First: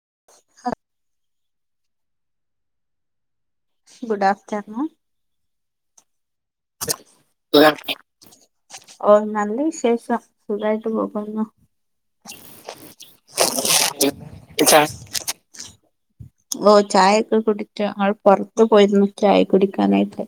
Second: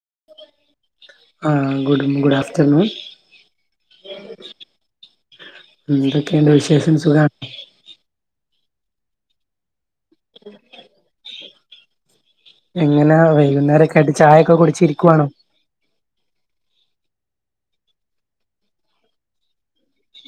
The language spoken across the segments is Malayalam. [inaudible] ആ good good afternoon good afternoon എന്തൊക്കെയൊണ്ട് വിശേഷം സുഖാ ഓ നല്ല വിശേഷം സുഖായിട്ട് പോകുന്നു എങ്ങനാ വൈകുന്നേരൊക്കായിട്ട് ചായൊക്കെ കുടിച്ചിരിക്കുവാണോ? ചായ ഒക്കെ കുടിച്ച് ങ്ങൾ പുറത്ത് പോയിരുന്നു ചായ കുടിക്കാനായിട്ട്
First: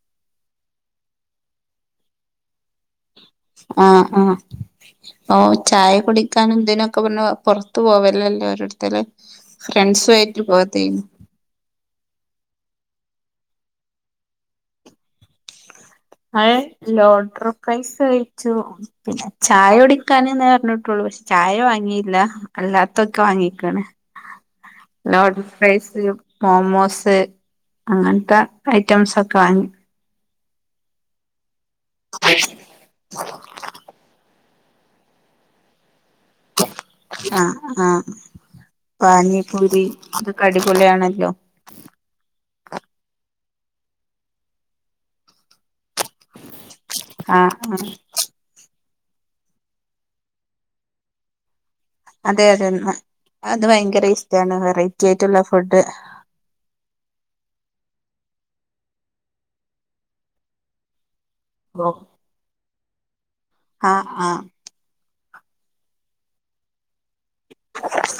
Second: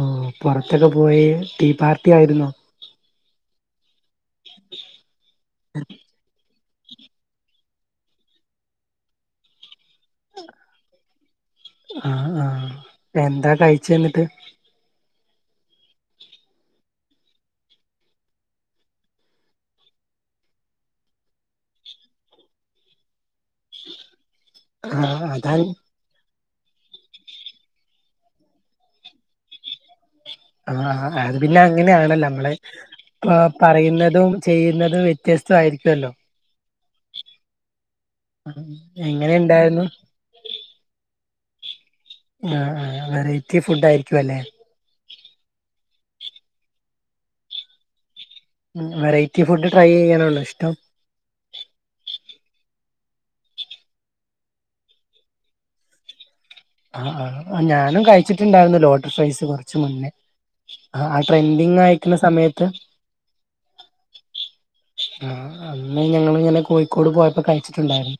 ഓ പൊറത്തൊക്കെ പോയി ടീ പാർട്ടി ആയിരുന്നോ? ആ ആ ഓ ചായ കുടിക്കാനുതിനൊക്കെ പിന്നെ പൊർ പോവലല്ലേ ഓരോട്ത്തല് ഫ്രണ്ട്സു ആയിട്ട് പോയതേനു ആ ആ എന്താ കഴിച്ചേന്നിട്ട്? ഏ ലോഡർ ഫൈസ് കയിച്ചു, പിന്നെ ചായ കുടിക്കാന്, ന്നേ അർഞ്ഞട്ടുള്ളു പക്ഷെ ചായ വാങ്ങിയില്ല അല്ലാത്തൊക്കെ വാങ്ങി ആഹ് ലോഡ അതാ ഫ്രൈസ് മോമോസ് അങ്ങനത്തെ ഐറ്റംസ് ഒക്കെ വാങ്ങി ആ അത് പിന്നെ അങ്ങനെയാണല്ലോ നമ്മളെ ഇപ്പ പറയുന്നതും ചെയ്യുന്നത് വ്യത്യസ്ത ആയിരിക്കുമല്ലോ ആ ആ എങ്ങനെ പഞ്ഞിപുരി ഉണ്ടായിരുന്നു അത് ഒക്കെ അ ടിപൊളി യാണല്ലോ ആ ആ വെറൈറ്റി ഫുഡ് ആയിരിക്കും അല്ലേ ആ ആ ഉ വെറൈറ്റി ഫുഡ് ട്രൈ ചെയ്യാനുള്ളോ ഇഷ്ടം അതെ അതെ അത് ഭയങ്കര ഇഷ്ടമാണ് വെറൈറ്റി ആയിട്ടുള്ള ഫുഡ് ആ ആ ഞാനും കഴിച്ചിട്ടുണ്ടായിരുന്നു ലോട്ടറി ഫ്രൈസ് കുറച്ച് മുന്നേ ട്രെൻഡിങ് ആയക്കുന്ന സമയത്ത് ആ ആ ആ അന്ന് ഞങ്ങ ഇങ്ങനെ കോഴിക്കോട് പോ കഴിച്ചിട്ടുണ്ടായിരുന്നു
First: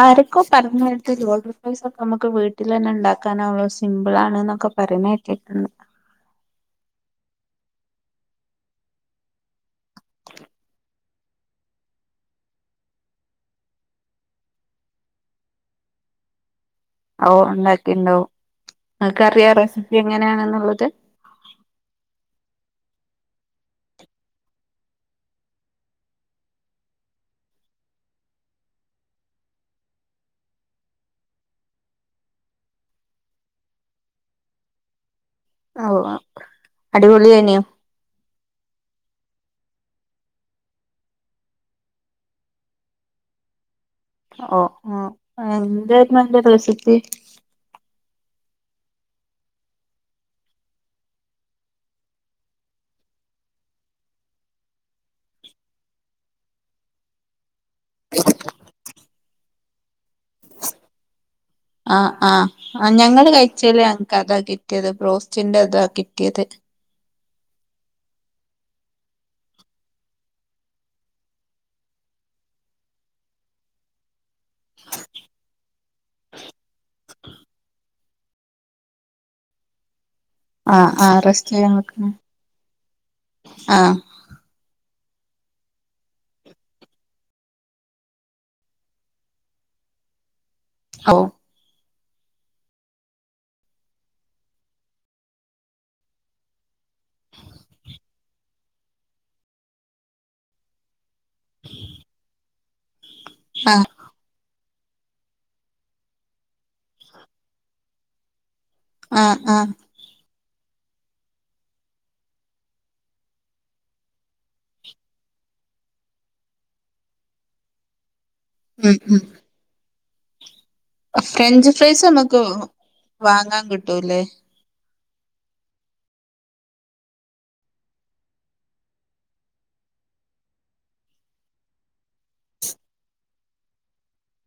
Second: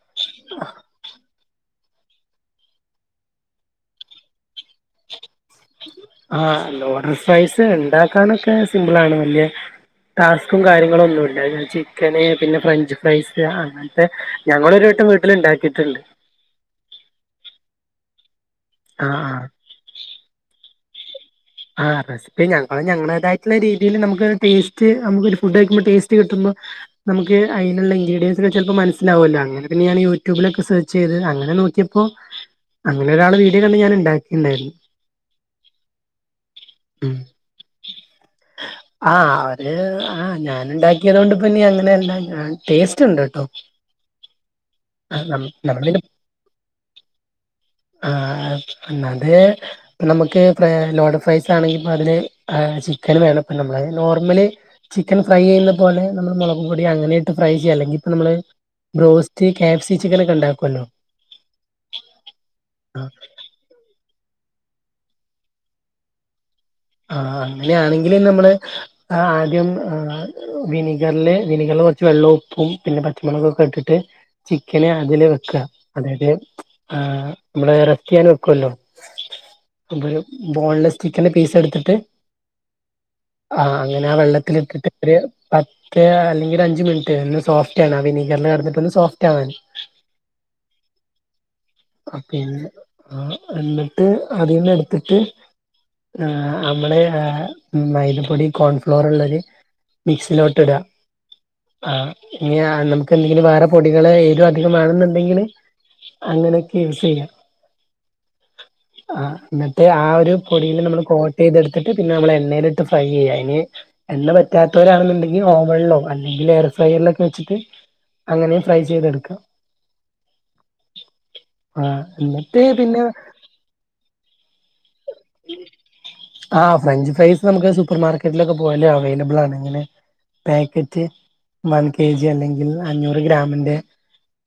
ആരക്കോ പറഞ്ഞതരത്തി ലോഡർൈസ് ഒക്കെ നമുക്ക് വീട്ടിൽ തന്നെ ഉണ്ടാക്കാനാവോ സിമ്പിൾ ആണ് എന്നൊക്കെ പറഞ്ഞേറ്റിട്ടന്ന് ഫൈസ് ഉണ്ടാക്കാനൊക്കെ സിമ്പിൾ ആണ് വല്യ ടാസ്കും കാര്യങ്ങളും ഒന്നും ഇണ്ട് ചിക്കന് പിന്നെ ഫ്രഞ്ച് ഫ്രൈസ് അങ്ങനത്തെ ഞങ്ങളരു ഇ വീട്ടില ഉണ്ടാക്കിട്ടുണ്ട് ഓ ഉണ്ടാക്കിണ്ടോ ആഹ് നിക്ക അറിയാം റെസിപ്പി എങ്ങനെയാണെന്നുള്ളത് ആ റെസിപ്പ ഞ ഞങ്ങളേതട്ടുള്ള രീതിയിൽ നമുക്ക് ടേസ്റ്റ് നമുക്ക് ഒരു ഫുഡ് കഴുമ്പോ ടേസ്റ്റ് കിട്ടുന്നു നമുക്ക് അതിനുള്ള ഇൻ്രഡിയൻസെ ചിലപ്പോ മനസിലാവല്ലോ അനൊക്കെെയഞൻ യൂട്യൂബിലൊക്കെ സെർച്ച് ചെയ്ത് അങ്ങനെ അെ നോക്കിയപ്പോ അങ്ങനെ ഒരാള് വീഡിയോ കണ്ട് ഞാൻ ഉണ്ടാക്കിണ്ടായിരുന്നു ഓ അടിപൊളി തന്നെയ ആ അവര് ആ ഞാൻ ഉണ്ടാക്കിയത് കൊണ്ട് പിന്നെ അങ്ങനെ എല്ലാം ടേസ്റ്റ് ഉണ്ട് കേട്ടോ ഓ ആ ആഹ് നം നമ്മളിതിന് എന്തായിരുന്നുന്റെ റെസിപി ആത് നമുക്ക് ലോഡ് ഫൈസ് ആണെങ്കിൽ ഇപ്പൊ അതിനെ ആ ചിക്കന് മേലെ ഇപ്പൊ നമ്മള് നോർമലി ചിക്കൻ ഫ്രൈ ചെയ് പോലെ മുള പൊടി അങ്ങനെട്ട് ചെയ്യാം അല്ലെങ്കിൽപ്പ നമ്മള് ബ്രോസ്റ്റ് കാപ്സി ചിക്കനൊക്കെ ഉണ്ടാക്കുമല്ലോ ആ ആ ആ ഞങ്ങള് കഴിച്ചല് അക്ക് അതാക്കിട്ട കിട്ടിയത് ബ്രോസ്റ്റിന്റെ ഇതാ കിട്ടിയത് ആ അങ്ങനെയാണെങ്കിൽ നമ്മള് ആദ്യം വിനഗറില് വിനഗറില് കുറ വെള്ളം ഉപ്പും പിന്നെ പച്ചമുളകുംക്കെ ഇട്ടിട്ട് ചിക്കന് അതില് വെക്ക അതായത് ആ നമ്മള ൻ വെക്കല്ലോ അ ഒരു ആഹ് ബോൺലെസ്സ് ആഹ് സ്റ്റിക്കിന്റെ റെസ്റ്റ് പീസ് എടു ചെയ്യാൻ വെക്ക്ണ ആ ആഹ് അങ്ങനെ ആ വെള്ളത്തി പത്ത് അല്ലെങ്കിൽ ഒരു അഞ്ച മിനിറ്റ് ഒ സോഫ്റ്റ് ആണ് ആ വിനീഗറിൽ കടന്നിട്ട്ന്ന് സോഫ്റ്റ് ആവാൻ ഓ പിന്നെ ആ എന്നിട്ട് അധികന്ന എടുത്തിട്ട് ആ നമ്മള് മൈതപ്പൊടി കോൺഫ്ലോർ ഉള്ളരു മിക്സിലോട്ട് ഇടുക ആ ഇനി നമുക്ക് എന്തെങ്കിലും വേറെ ആഹ് പൊടികൾ ഏ അമാണെന്നുണ്ടെങ്കിൽ അങ്ങനെയൊക്കെ യൂസ് ചെയ്യാം ആ ആഹ് ആഹ് എന്നത്തെ ആ ഒരു പൊടിയില് നമ്മള് കോട്ട ചെയ്തെടുത്തിട്ട് പിന്നെ നമ്മള എണ്ണയില ഇട്ട് ഫ്രൈ ചെയ്യാം അതിന് എണ്ണ പറ്റാത്തവരാണെന്നുണ്ടെങ്കിൽ ഓവണിലോ അല്ലെങ്കിൽ അിലേറെ ഫ്രൈറിലൊക്കെ വെച്ചിട്ട് അങ്ങനെയും ഫ്രൈ ഉം ഉം ചെയ്തെടുക്കാം ഫ്രഞ്ച് ആഹ് ഫ്രൈസ് നമുക്ക് എന്നിട്ട് വാങ്ങാൻ കിട്ടൂല്ലേ ഉ ആ ഫ്രഞ്ച് ഫ്രൈസ് നമുക്ക് സൂപ്പർ മാർക്കറ്റിലൊക്കെ പോയാലോ അവൈലബിൾ ആണെങ്കനെ പാക്കറ്റ് വൺ കെ ജി അല്ലെങ്കിൽ അഞ്ഞൂറ് ഗ്രാമിന്റെ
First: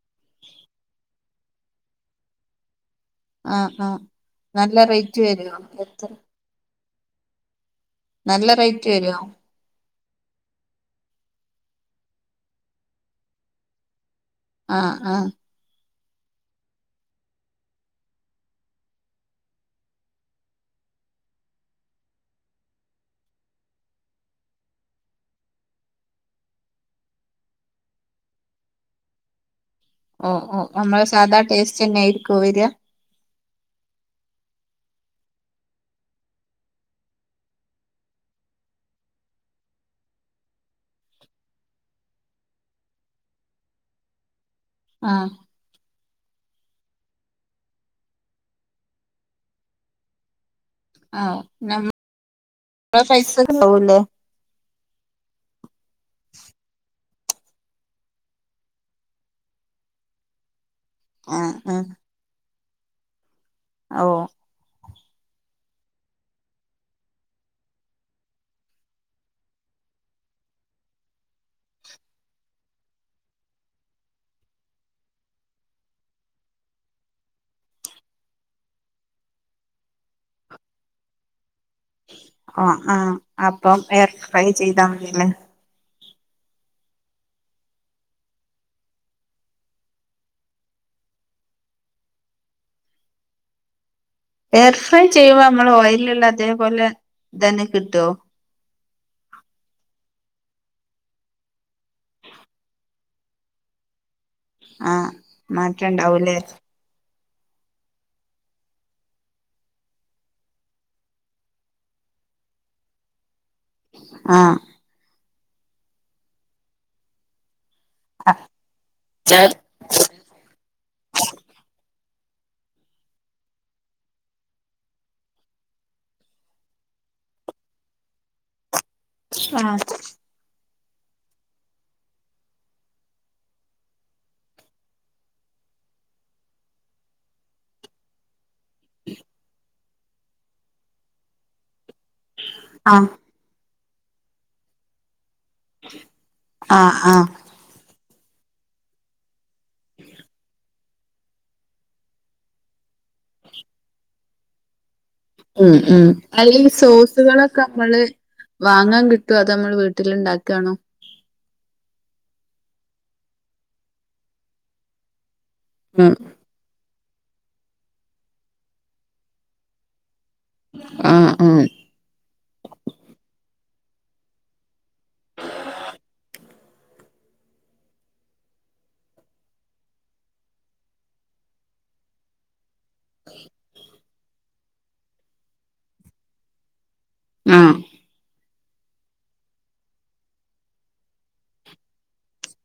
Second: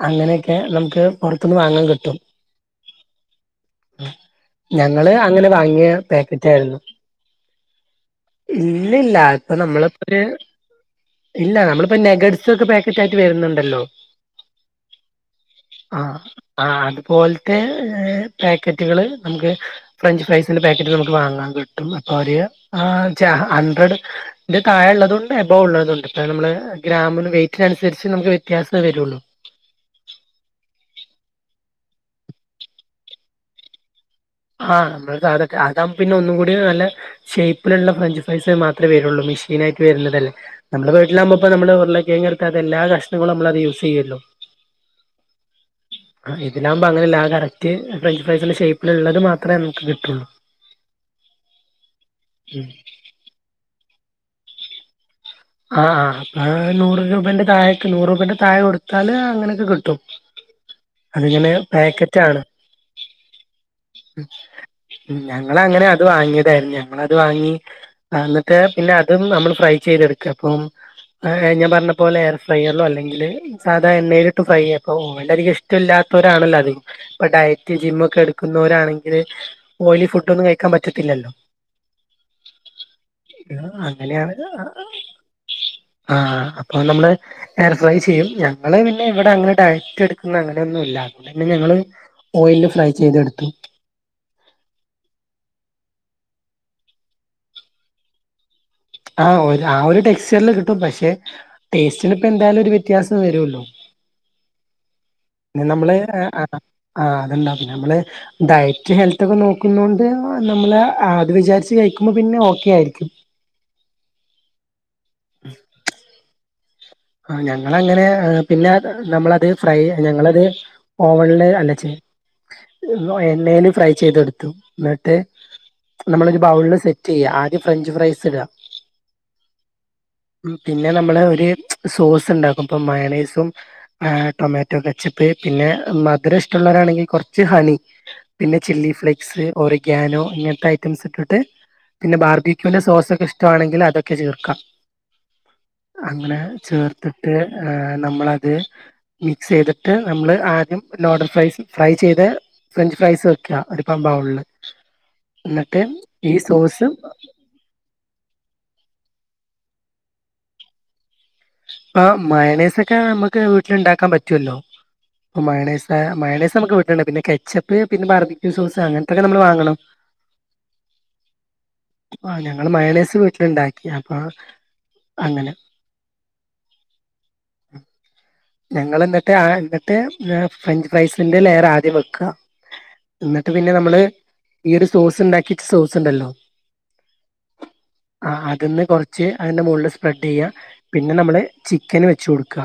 അങ്ങനെയൊക്കെ, നമുക്ക് പൊറത്തിന്ന് വാങ്ങാൻ കിട്ടും. ആ, ആ നല്ല റേ അങ്ങെനെ വാങ്ങിയ പാകറ്റെൾ, നല്ല റേറ്റ് ഇങ്ങിനെല്ല വരുവോ ഇപ്പോ നമ്മള് ഒരു ഇല്ല നമ്മളിപ്പോ നെഗഡ്സ് ഒക്കെ പാക്കറ്റ് ആയിട്ട് വരുന്നുണ്ടല്ലോ? ആ ആ.. ആആ അതുപോലത്തെ പാക്കറ്റുകള് നമുക്ക് ഫ്രഞ്ച് ഫ്രൈസിന്റെ പാക്കറ്റ് നമുക്ക് വാങ്ങാൻ കിട്ടും, ഒരേ ആ ജ ഹഡ്രഡ് ന്റെ താഴ ഉള്ളതോണ്ട്, അബോവ ഉള്ളതോ ണ്ട്ട്ട, ഇ നമ്മ ഗ്രാമന് വെറ്റിനനുസരിച്ച് നമുക്ക് വ്യത്യാസമേ വരുള്ളൂ. ഓ, ഓ, നമ്മള് സാധാ ടേസ്റ്റ് തന്നൊയിയിരിക്കും വരിക? ആ നമ്മ അതാകുമ്പ പിന്നെ ഒന്നുംകൂടി നല്ല ഷേപ്പിലുള്ള ഫ്രഞ്ച് ഫ്രൈസ് മാത്രമേ വരുള്ളൂ. മെഷീനായിട്ട് വരുന്നതല്ലേ, നമ്മള് വീട്ടിലാകുമ്പോപനമ്മള് ഉരുളക്കിഴങ്ങട്ത് തെല്ലാ കഷ്ണങ്ങളും നമ്മളത് യൂസ് ചെയ്യല്ലോ. ആ ആ ഇതിനാകുമ്പോ അങ്ങനെ കറക്റ്റ്, ഫ്രഞ്ച് ഫ്രൈസിന്റെ ഷേപ്പിൽ ഉള്ളത് മാത്രമേ നമുക്ക് കിട്ടുള്ളൂ. ആ [unintelligible] സൈസ് ഉണ്ടാവില്ലോ ആ ആ അ നൂറ് രൂ ന്റെ താഴൊക്ക് നൂറ രൂപേന്റെ താഴെ കൊടുത്താല് അങ്ങനൊക്കെ കിട്ടും. അതിങ്ങനെ ആഹ് ആഹ് പാക്കറ്റാണ്. ഓ... ഞങ്ങളങ്ങനെ അത് വാങ്ങിയതായിരുന്നു. ഞങ്ങത് വാങ്ങി എന്നിട്ട് പിന്നെ അതും നമ്മൾ ഫ്രൈ ചെയ്തെടുക്ക കപ്പം... ആ ഞാ പറഞ്ഞ പോല എയർ ഫ്രൈയർലോ അല്ലെങ്കിൽ സാധാ എണ്ണയില ഇട്ട് ഫ്രൈ അപ്പോക്ക് ഇഷ്ടമല്ലാ രാണല്ലോ അത്, ഇ ഡയറ്റ് ജിമ്മ ഒക്കെ എടുക്കുന്നവരാണെങ്കില് ഓയിലി ഫുഡൊന്നും കഴിക്കാൻ പറ്റത്തി ല്ല ല്ലോ... ഓ ആഹ അപ്പം എർ അങ്ങനെയാണ് ഫ്രൈ ചെയ്താൽ മതില്ലേ? ആഹ് അപ്പൊ നമ്മള് എയർഫ്രൈ ചെയ്യും, ഞങ്ങള് പിന്നെ ഇവിടെ അങ്ങനെ ഡയറ്റ് എടുക്കുന്നങ്ങനെ ന്നുല്ല പിന്നെ ഞങ്ങള് ഓയില് ഫ്രൈ ചെയ്ത എടുത്തു. എയർ ഫ്രൈ ചെയ്യുമ്പോ നമ്മൾ ഓയിലുള്ള അതേപോലെ ഇതന്നെ കിട്ടോ ആഹ് ആ ഒരു ടെക്സ്റ്ററിൽ കിട്ടും പക്ഷെ ടേസ്റ്റിന ഇപ്പോ എന്തായാലും ഒരു വ്യത്യാസം വരുല്ലോ ആഹ് പിന്നെനമ്മള് അ മാറ്റണ്ടാവൂലേ ആ... ആ അത്ണ്ടാവും പിന്നെ നമ്മള് ഡയറ്റ് ഹെൽത്ത് ഒക്കെ നോക്കുന്നോണ്ട് നമ്മള് അത് വിചാരിച്ച് കഴികും കുംപം പിന്നെ ഓക്കെ ആയിരിക്കും. ആഹ് ആഹ് ഞാൻ ഞങ്ങളങ്ങനെ ആഹ് പിന്നെ നമ്മളത് ഫ്രൈ അല്ല ഞങ്ങളത് ഓവണില് അല്ലച്ച എണ്ണേൽ ഫ്രൈ ചെയ്തെടുത്തു എന്നിട്ട്? നമ്മളരു ബൗളില് സെറ്റ് ചെയ്യുക, ആദ്യം ഫ്രഞ്ച് ഫ്രൈസ് ഇട ആഹ് പിന്നെ നമ്മള് ഒര് സോസ് ഉണ്ടാക്കുംപോ മയോണയ്സും ആ ടൊമാറ്റോ കെച്ചപ്പ്, പിന്നെ മധുര ഇഷ്ടള്ളോരാ ണെങ്കിൽ കുറച്ച് ഹണി പിന്നെ ചില്ലി ഫ്ലേക്സ്, ഓറിഗാനോ ഇങ്ങനത്തെ ഐറ്റംസ് ഇട്ടിട്ട്.... പിന്നെ ബാർബിക്യുന്റെ സോസൊക്കെ ഇഷ്ടമാണെങ്കിൽ, അതൊക്കെ ചേർക്കാം അങ്ങനെ ആഹ് ആഹ് ചേർത്തിട്ട് ഹേ നമ്മളത്, മിക്സ് ചെയ്തിട്ട് നമ്മൾ ആദ്യം ലോഡഡ് ഫ്രൈസ് ഫ്രൈ ചെയ്ത് ഫ്രഞ്ച് ഫ്രൈസ് വെക്ക അടിപ്പാമ്പാവുള്ള്. ഉം ഉം, അല്ലെിൽ സോസുകളൊക്കെ നമ്മള് വാങ്ങാൻ കി അത് നമ്മൾ വീട്ടിൽ ഇണ്ടാക്കാണോ? ആ മയണേസൊക്കെ നമ്മക്ക് വീട്ടില്ണ്ടാക്കാൻ പറ്റുവല്ലോ. അപ്പം മയോണേസായ ഉം മയോണേസ് നമുക്ക് വിട്ടില്ണ്ട് പിന്നെ കെച്ചപ്പ്, പിന്ന ബാർബിക്ക് സോസ് അങ്ങൻത്തൊക്കെ നമ്മള് വാങ്ങണം. ആഹ് ആഹ് ആ ഞങ്ങള് മയേണേസ് വീട്ട്‌ല്ണ്ടാ ഞാൻ പാർ അങ്ങനെ ഞങളന്ന്ട്ട് ആ ന്ന്ട്ട് [unintelligible] ഫ്രഞ്ച് ഫ്രൈസിന്റെ ലെയറാദ്യം വെക്കാ. ഇന്നിട്ട് പിന്നെ നമ്മള് ഈ ഒരു സോസ് ഇണ്ടാക്കിച്ച സോസ്ണ്ടല്ലോ ആ. ഇതന്ന് കൊറച്ച് അതിന്റെ മുകളില് സ്പ്രെഡ് ചെയ്യാ പിന്നെ നമ്മള് ചിക്കന് വെച്ച് കൊടുക്കാ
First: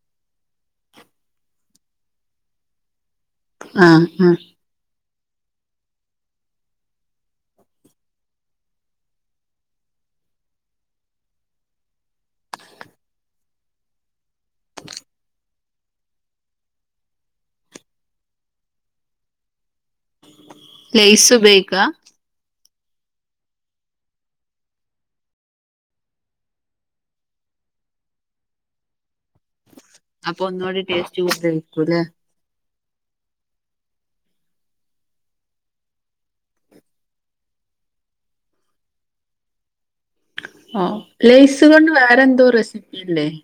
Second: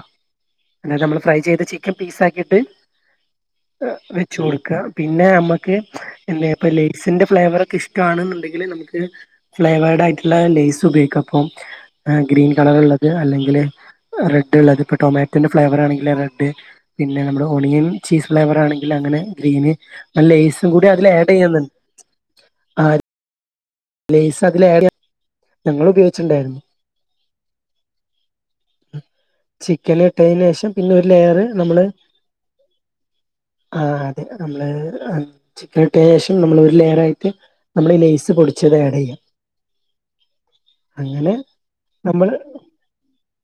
അന്നേരം നമ്മള് ഫ്രൈ ചെയ്ത ചിക്കൻ പീസാക്കീട്ട് അ ആഹ് വെച്ച് ആഹ് കൊട്ക്കാ. പിന്നെ നമ്മക്ക് എന്താ ഇപ്പ ലേസിന്റെ ഫ്ലേവർ ഒക്കെ ഇഷ്ട്ടാണ്ന്ന്ണ്ടെങ്കില് നമ്മക്ക് ഫ്ലേവർ ദായ്ട്ട്ള്ള ലെയ്സ് ഉപയോഗിക്ക പ്പം എ ഗ്രീൻ കളറ്ള്ളത് അല്ലെങ്കില് [inaudible] റെഡ്ള്ളത് പ്പ ടൊമേ ന്റെ ഫ്ലേവറാണെങ്കില് റഡ് പിന്ന നമ്മുടെ ഒണിയൻ ചീസ് ഫ്ലേവറാണെങ്കിൽ അങ്ങനെ ഗ്രീന് അല്ലെയ്സ് കൂടി അതില് ലെയ്സ് ആഡ് ചെയ്യ്ന്ന്ണ്ട് ഉപയോഗിക്കാ ആഡ് ലെയ്‌സതിലേഡ്യ. ഞങ്ങളുപയോച്ച്ണ്ടായിര്ന്നു. [inaudible] അപ്പൊ ചിക്കന്ട്ടെയ്‌നേഷം ഒന്നുകൂടി പിന്നൊര് ടേസ്റ്റ് ലെയറ് നമ്മള് കൂടുതലായിരിക്കുംല്ലേ ആഹ് അതെ നമ്മള് ആഹ് ചിക്കൻ ഇട്ട ശേഷം നമ്മള് ഒരു ലെയർ ആയിട്ട് നമ്മള് ലെയ്സ് പൊടിച്ച് ച്ചെതാട്ചെയ്യാ ഓഹ് ലേയ്സ് കൊണ്ട് നമ്മൾ വേറെന്തോ റെസിപ്പി ഇണ്ടേയിനി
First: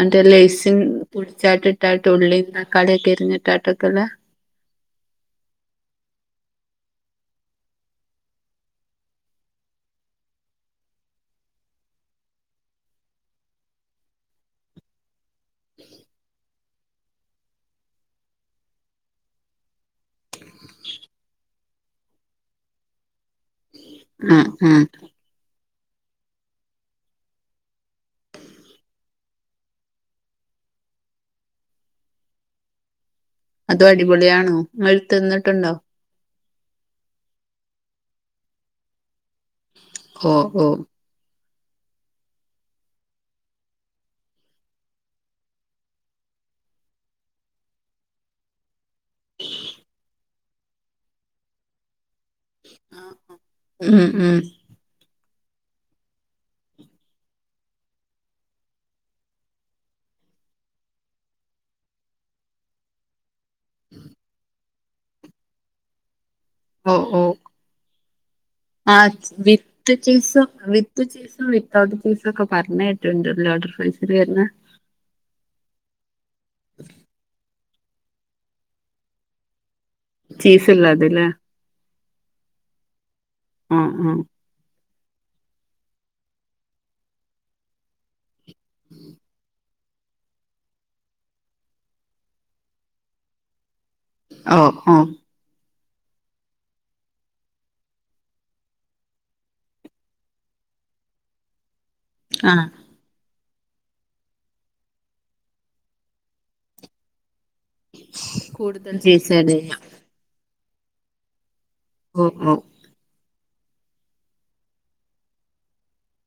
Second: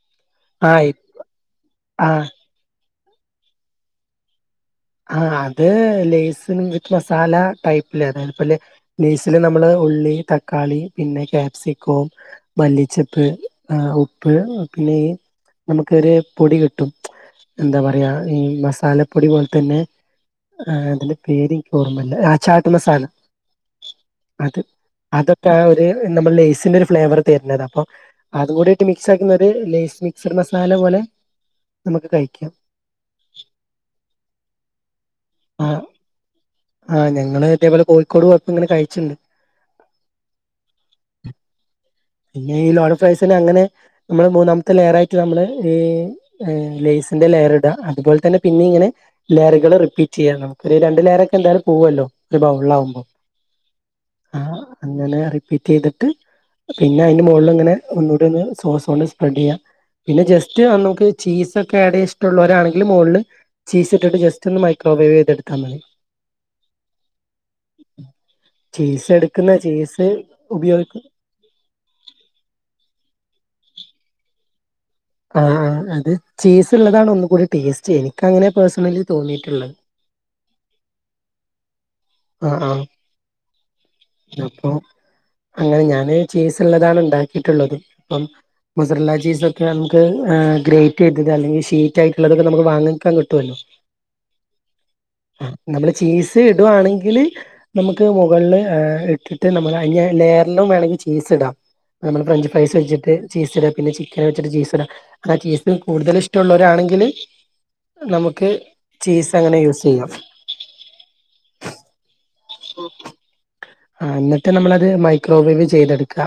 എന്നിറ്റ് ഒര് ലേയ്സ് ആഹ് പൊടിച്ചാട്ടിട്ടാട്ട് ആഹ് ഉള്ളി തക്കാളിയൊക്കെ അരിഞ്ഞിട്ടാക്കെല്ലാ ആ അത് ലെസിന് വിത്ത് മസാല ടൈപ്പില് അതായത് ലേസില് നമ്മള് ഉള്ളി, തക്കാളി പിന്നെ കാപ്സിക്കോ, മല്ലിച്ചപ്പ് ആ ഉപ്പ് പിന്നെ ഈ നമുക്കൊരു പൊടി കിട്ടും എന്താ പറയാ ഈ മസാലപ്പൊടി പോല് തന്നെ, ആ അതിന്റെ പേരിക്കോർമല്ല. ആ ചാറ്റ് മസാല! ആഹ് അത് ആഹ് അതൊക്കെ ആ ഒര് അ് നമ്മൾ ലെയ്‌സിന്റൊരു ഫ്ലേവർ തര്‌ന്നതാ അപ്പോ അതും കൂടിട്ട് മിക്സാക്കുന്നത് ലെയ്സ് മിക്സഡ് മസാല പോലെ നമുക്ക് കഴിക്കാം. തിന്ന്ട്ടുണ്ടോ. ആഹ് ഞങ്ങള് ഇതേപോലെ കോഴിക്കോട് പോയപ്പോ ഇങ്ങനെ കഴിച്ചിണ്ട്. ഓഹ് ഓഹ് പിന്നെ ഈ ലോഡഡ് ഫ്രൈസിന് അങ്ങനെ നമ്മള് മൂന്നാമത്തെ ലെയറായിട്ട് നമ്മള് ഈ ഏഹ് ലെയ്സ് സ്ന്റെ ലെയറ്‌ട. അത് പോൽ തന്നെ പിന്നെയ് ഇങ്ങനെ ലെയറുകള് റിപ്പീറ്റെയ്യാ. നമുക്കൊര് രണ്ട് ലെയറൊക്കെന്തായാലു പോവ്വല്ലോ. ഇവിടെ ഉള്ളതാകുമ്പോൾ ഉം ഉം ആ അങ്ങനെ റിപ്പീറ്റ് ചെയ്തിട്ട് പിന്നെ അതിന്റെ മുകളിൽ അങ്ങനെ ഒന്നുകൂടൊന്ന് സോസ് കൊണ്ട് സ്പ്രെഡ് ചെയ്യാം പിന്നെ ജസ്റ്റ് നമുക്ക് ചീസൊക്കെ ടെ ഇഷ്ടമുള്ളവരാണെങ്കിൽ മുകളില് ചീസ് ഇട്ടിട്ട് ജസ്റ്റ് ഒന്ന് മൈക്രോവേവ് ചെയ്തെടുത്താൽ മതി ഓ ഓ ആ ചീസ് എടുക്കുന്ന വിത്ത് ചീസ് ചീസോ ഉപയോഗിക്കും വിത്ത് ചീസോ വി ചീസൊക്കെ പറഞ്ഞ് കേട്ടിട്ടുണ്ട് [unintelligible] ആ ആ അത് ചീസ് ഉള്ളതാണ് ഒന്ന് കൂടി ടേസ്റ്റ് എനിക്ക് അങ്ങനെയാ പേഴ്സണലി തോന്നിയിട്ടുള്ളത് ചീസ്ള്ളത് ല്ലേ? ആഹ് ആഹ് ഓ അപ്പൊ അങ്ങനെ ഞാന് ചീസ് ഉള്ളതാണ് ഉണ്ടാക്കിയിട്ടുള്ളത് ഇപ്പം മധുരമുള്ള ചീസ് നമുക്ക് ഗ്രേറ്റ് ചെയ്തത് അല്ലെങ്കിൽ ഷീറ്റ് ആയിട്ടുള്ളതൊക്കെ നമുക്ക് വാങ്ങിക്കാൻ കിട്ടുവല്ലോ ഓ ഓ നമ്മള് ചീസ് ഡുആണെക് ങ്കില് നമുക്ക് മുകളില് ഇട്ടിട്ട് നമ്മൾ അയിനെ ലയറിലും വേണോങ്കിൽ ചീസ് ഇടാം നമ്മള് ആ ഫ്രഞ്ച്ഫൈസ് വെച്ചിട്ട് ചീസ് ട് പിന്നെ ചിക്കൻ വെച്ചിട്ട് ചീസ് ട് ആ ചീസ് കൂടുതൽ ഇഷ്ടമുള്ളവരാണെങ്കില് നമുക്ക് ചീസ് അങ്ങനെ യൂസ് ചെയ്യാം ഓഹ് ഓഹ് ആഹ് എന്നിട്ട് നമ്മളത് മൈക്രോവേവ് ചെയ്തെടുക്കുക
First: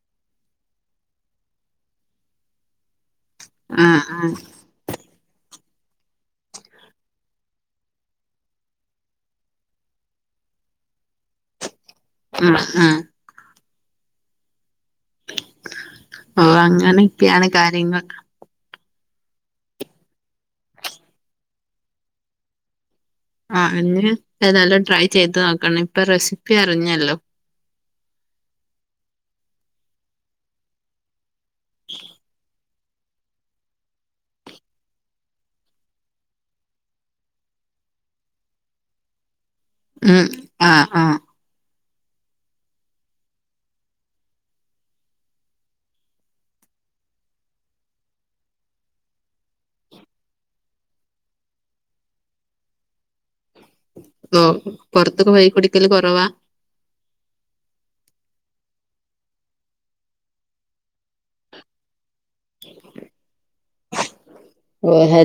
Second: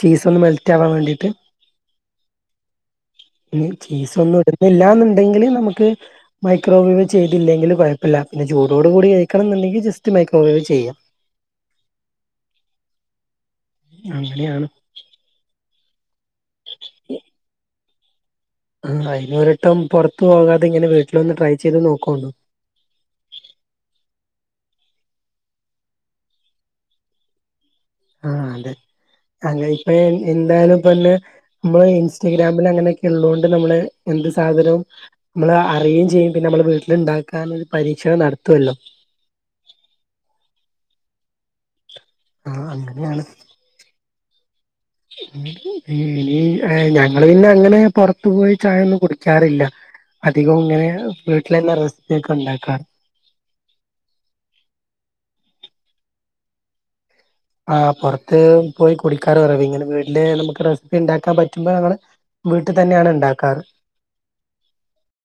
ചീസ് ഒന്ന് മെൽറ്റ് ആവാൻ വേണ്ടിട്ട് പിന്നെ ആ ചീസ് ആ ഒന്നും ഇടുന്നില്ലാന്നിണ്ടെങ്കി ഇല്ലങ്കില് നമ്മക്ക് മൈക്രോവേവ് ചെയ്തില്ലെങ്കിലും കുഴപ്പില്ലാ പിന്നെ ചുടോടുകുടെ കഴിക്കണേങ്കി ജസ്റ്റ്‌ മൈക്രോവേവ് ചെയ്യാം മ്മ് മ്മ് അങ്ങനെയെയാണ് ആ അങ്ങനെക്കെയാണ് കാര്യങ്ങൾ ആഹ് ഇനി ഒരിട്ടം പുറത്തു പോകാതെ ഇങ്ങനെ വീട്ടിലൊന്ന് ട്രൈ ചെയ്ത് നോക്കു ആഹ് ഏതായാലും ട്രൈ ചെയ്ത് നോക്കണം ഇപ്പൊ റെസിപ്പി അറിഞ്ഞല്ലോ ആഹ് അതെ അങ്ങനെ ഇപ്പൊ എന്തായാലും പിന്നെ നമ്മള് ഇൻസ്റ്റാഗ്രാമിൽ അങ്ങനെ ഇള്ളൊണ്ട് നമ്മള് എന്ത് സാധനവും നമ്മള് അറിയേം ചെയ്യും പിന്നെ നമ്മള് വീട്ടിലിണ്ടാക്കാന് പരീക്ഷി ക്ഷണം നടത്തുവല്ലോ ഉം ആ ആ ആഅങ്ങനെയാണ് ഇനി ഞങ്ങള് പിന്നെ അങ്ങനെ പൊറത്തു പോയി ചായൊന്നും കുടിക്കാറില്ല അധികോം ഇങ്ങനെ വീട്ടിലന്നെ റെസിപ്പി ഒക്കെ ഇണ്ടാക്കാറ് ഓ പൊറത്തൊക്കെ പോയി കുടിക്കല് കുറവാ ആ പൊറത്ത് പോയി കുടിക്കാറ് കുറവാ ഇങ്ങനെ വീട്ടില് നമുക്ക് റെസിപ്പി ഉണ്ടാക്കാൻ പറ്റുമ്പോ ഞങ്ങള് വീട്ടു തന്നെയാണ് ഇണ്ടാക്കാറ് ഓ ഹെൽ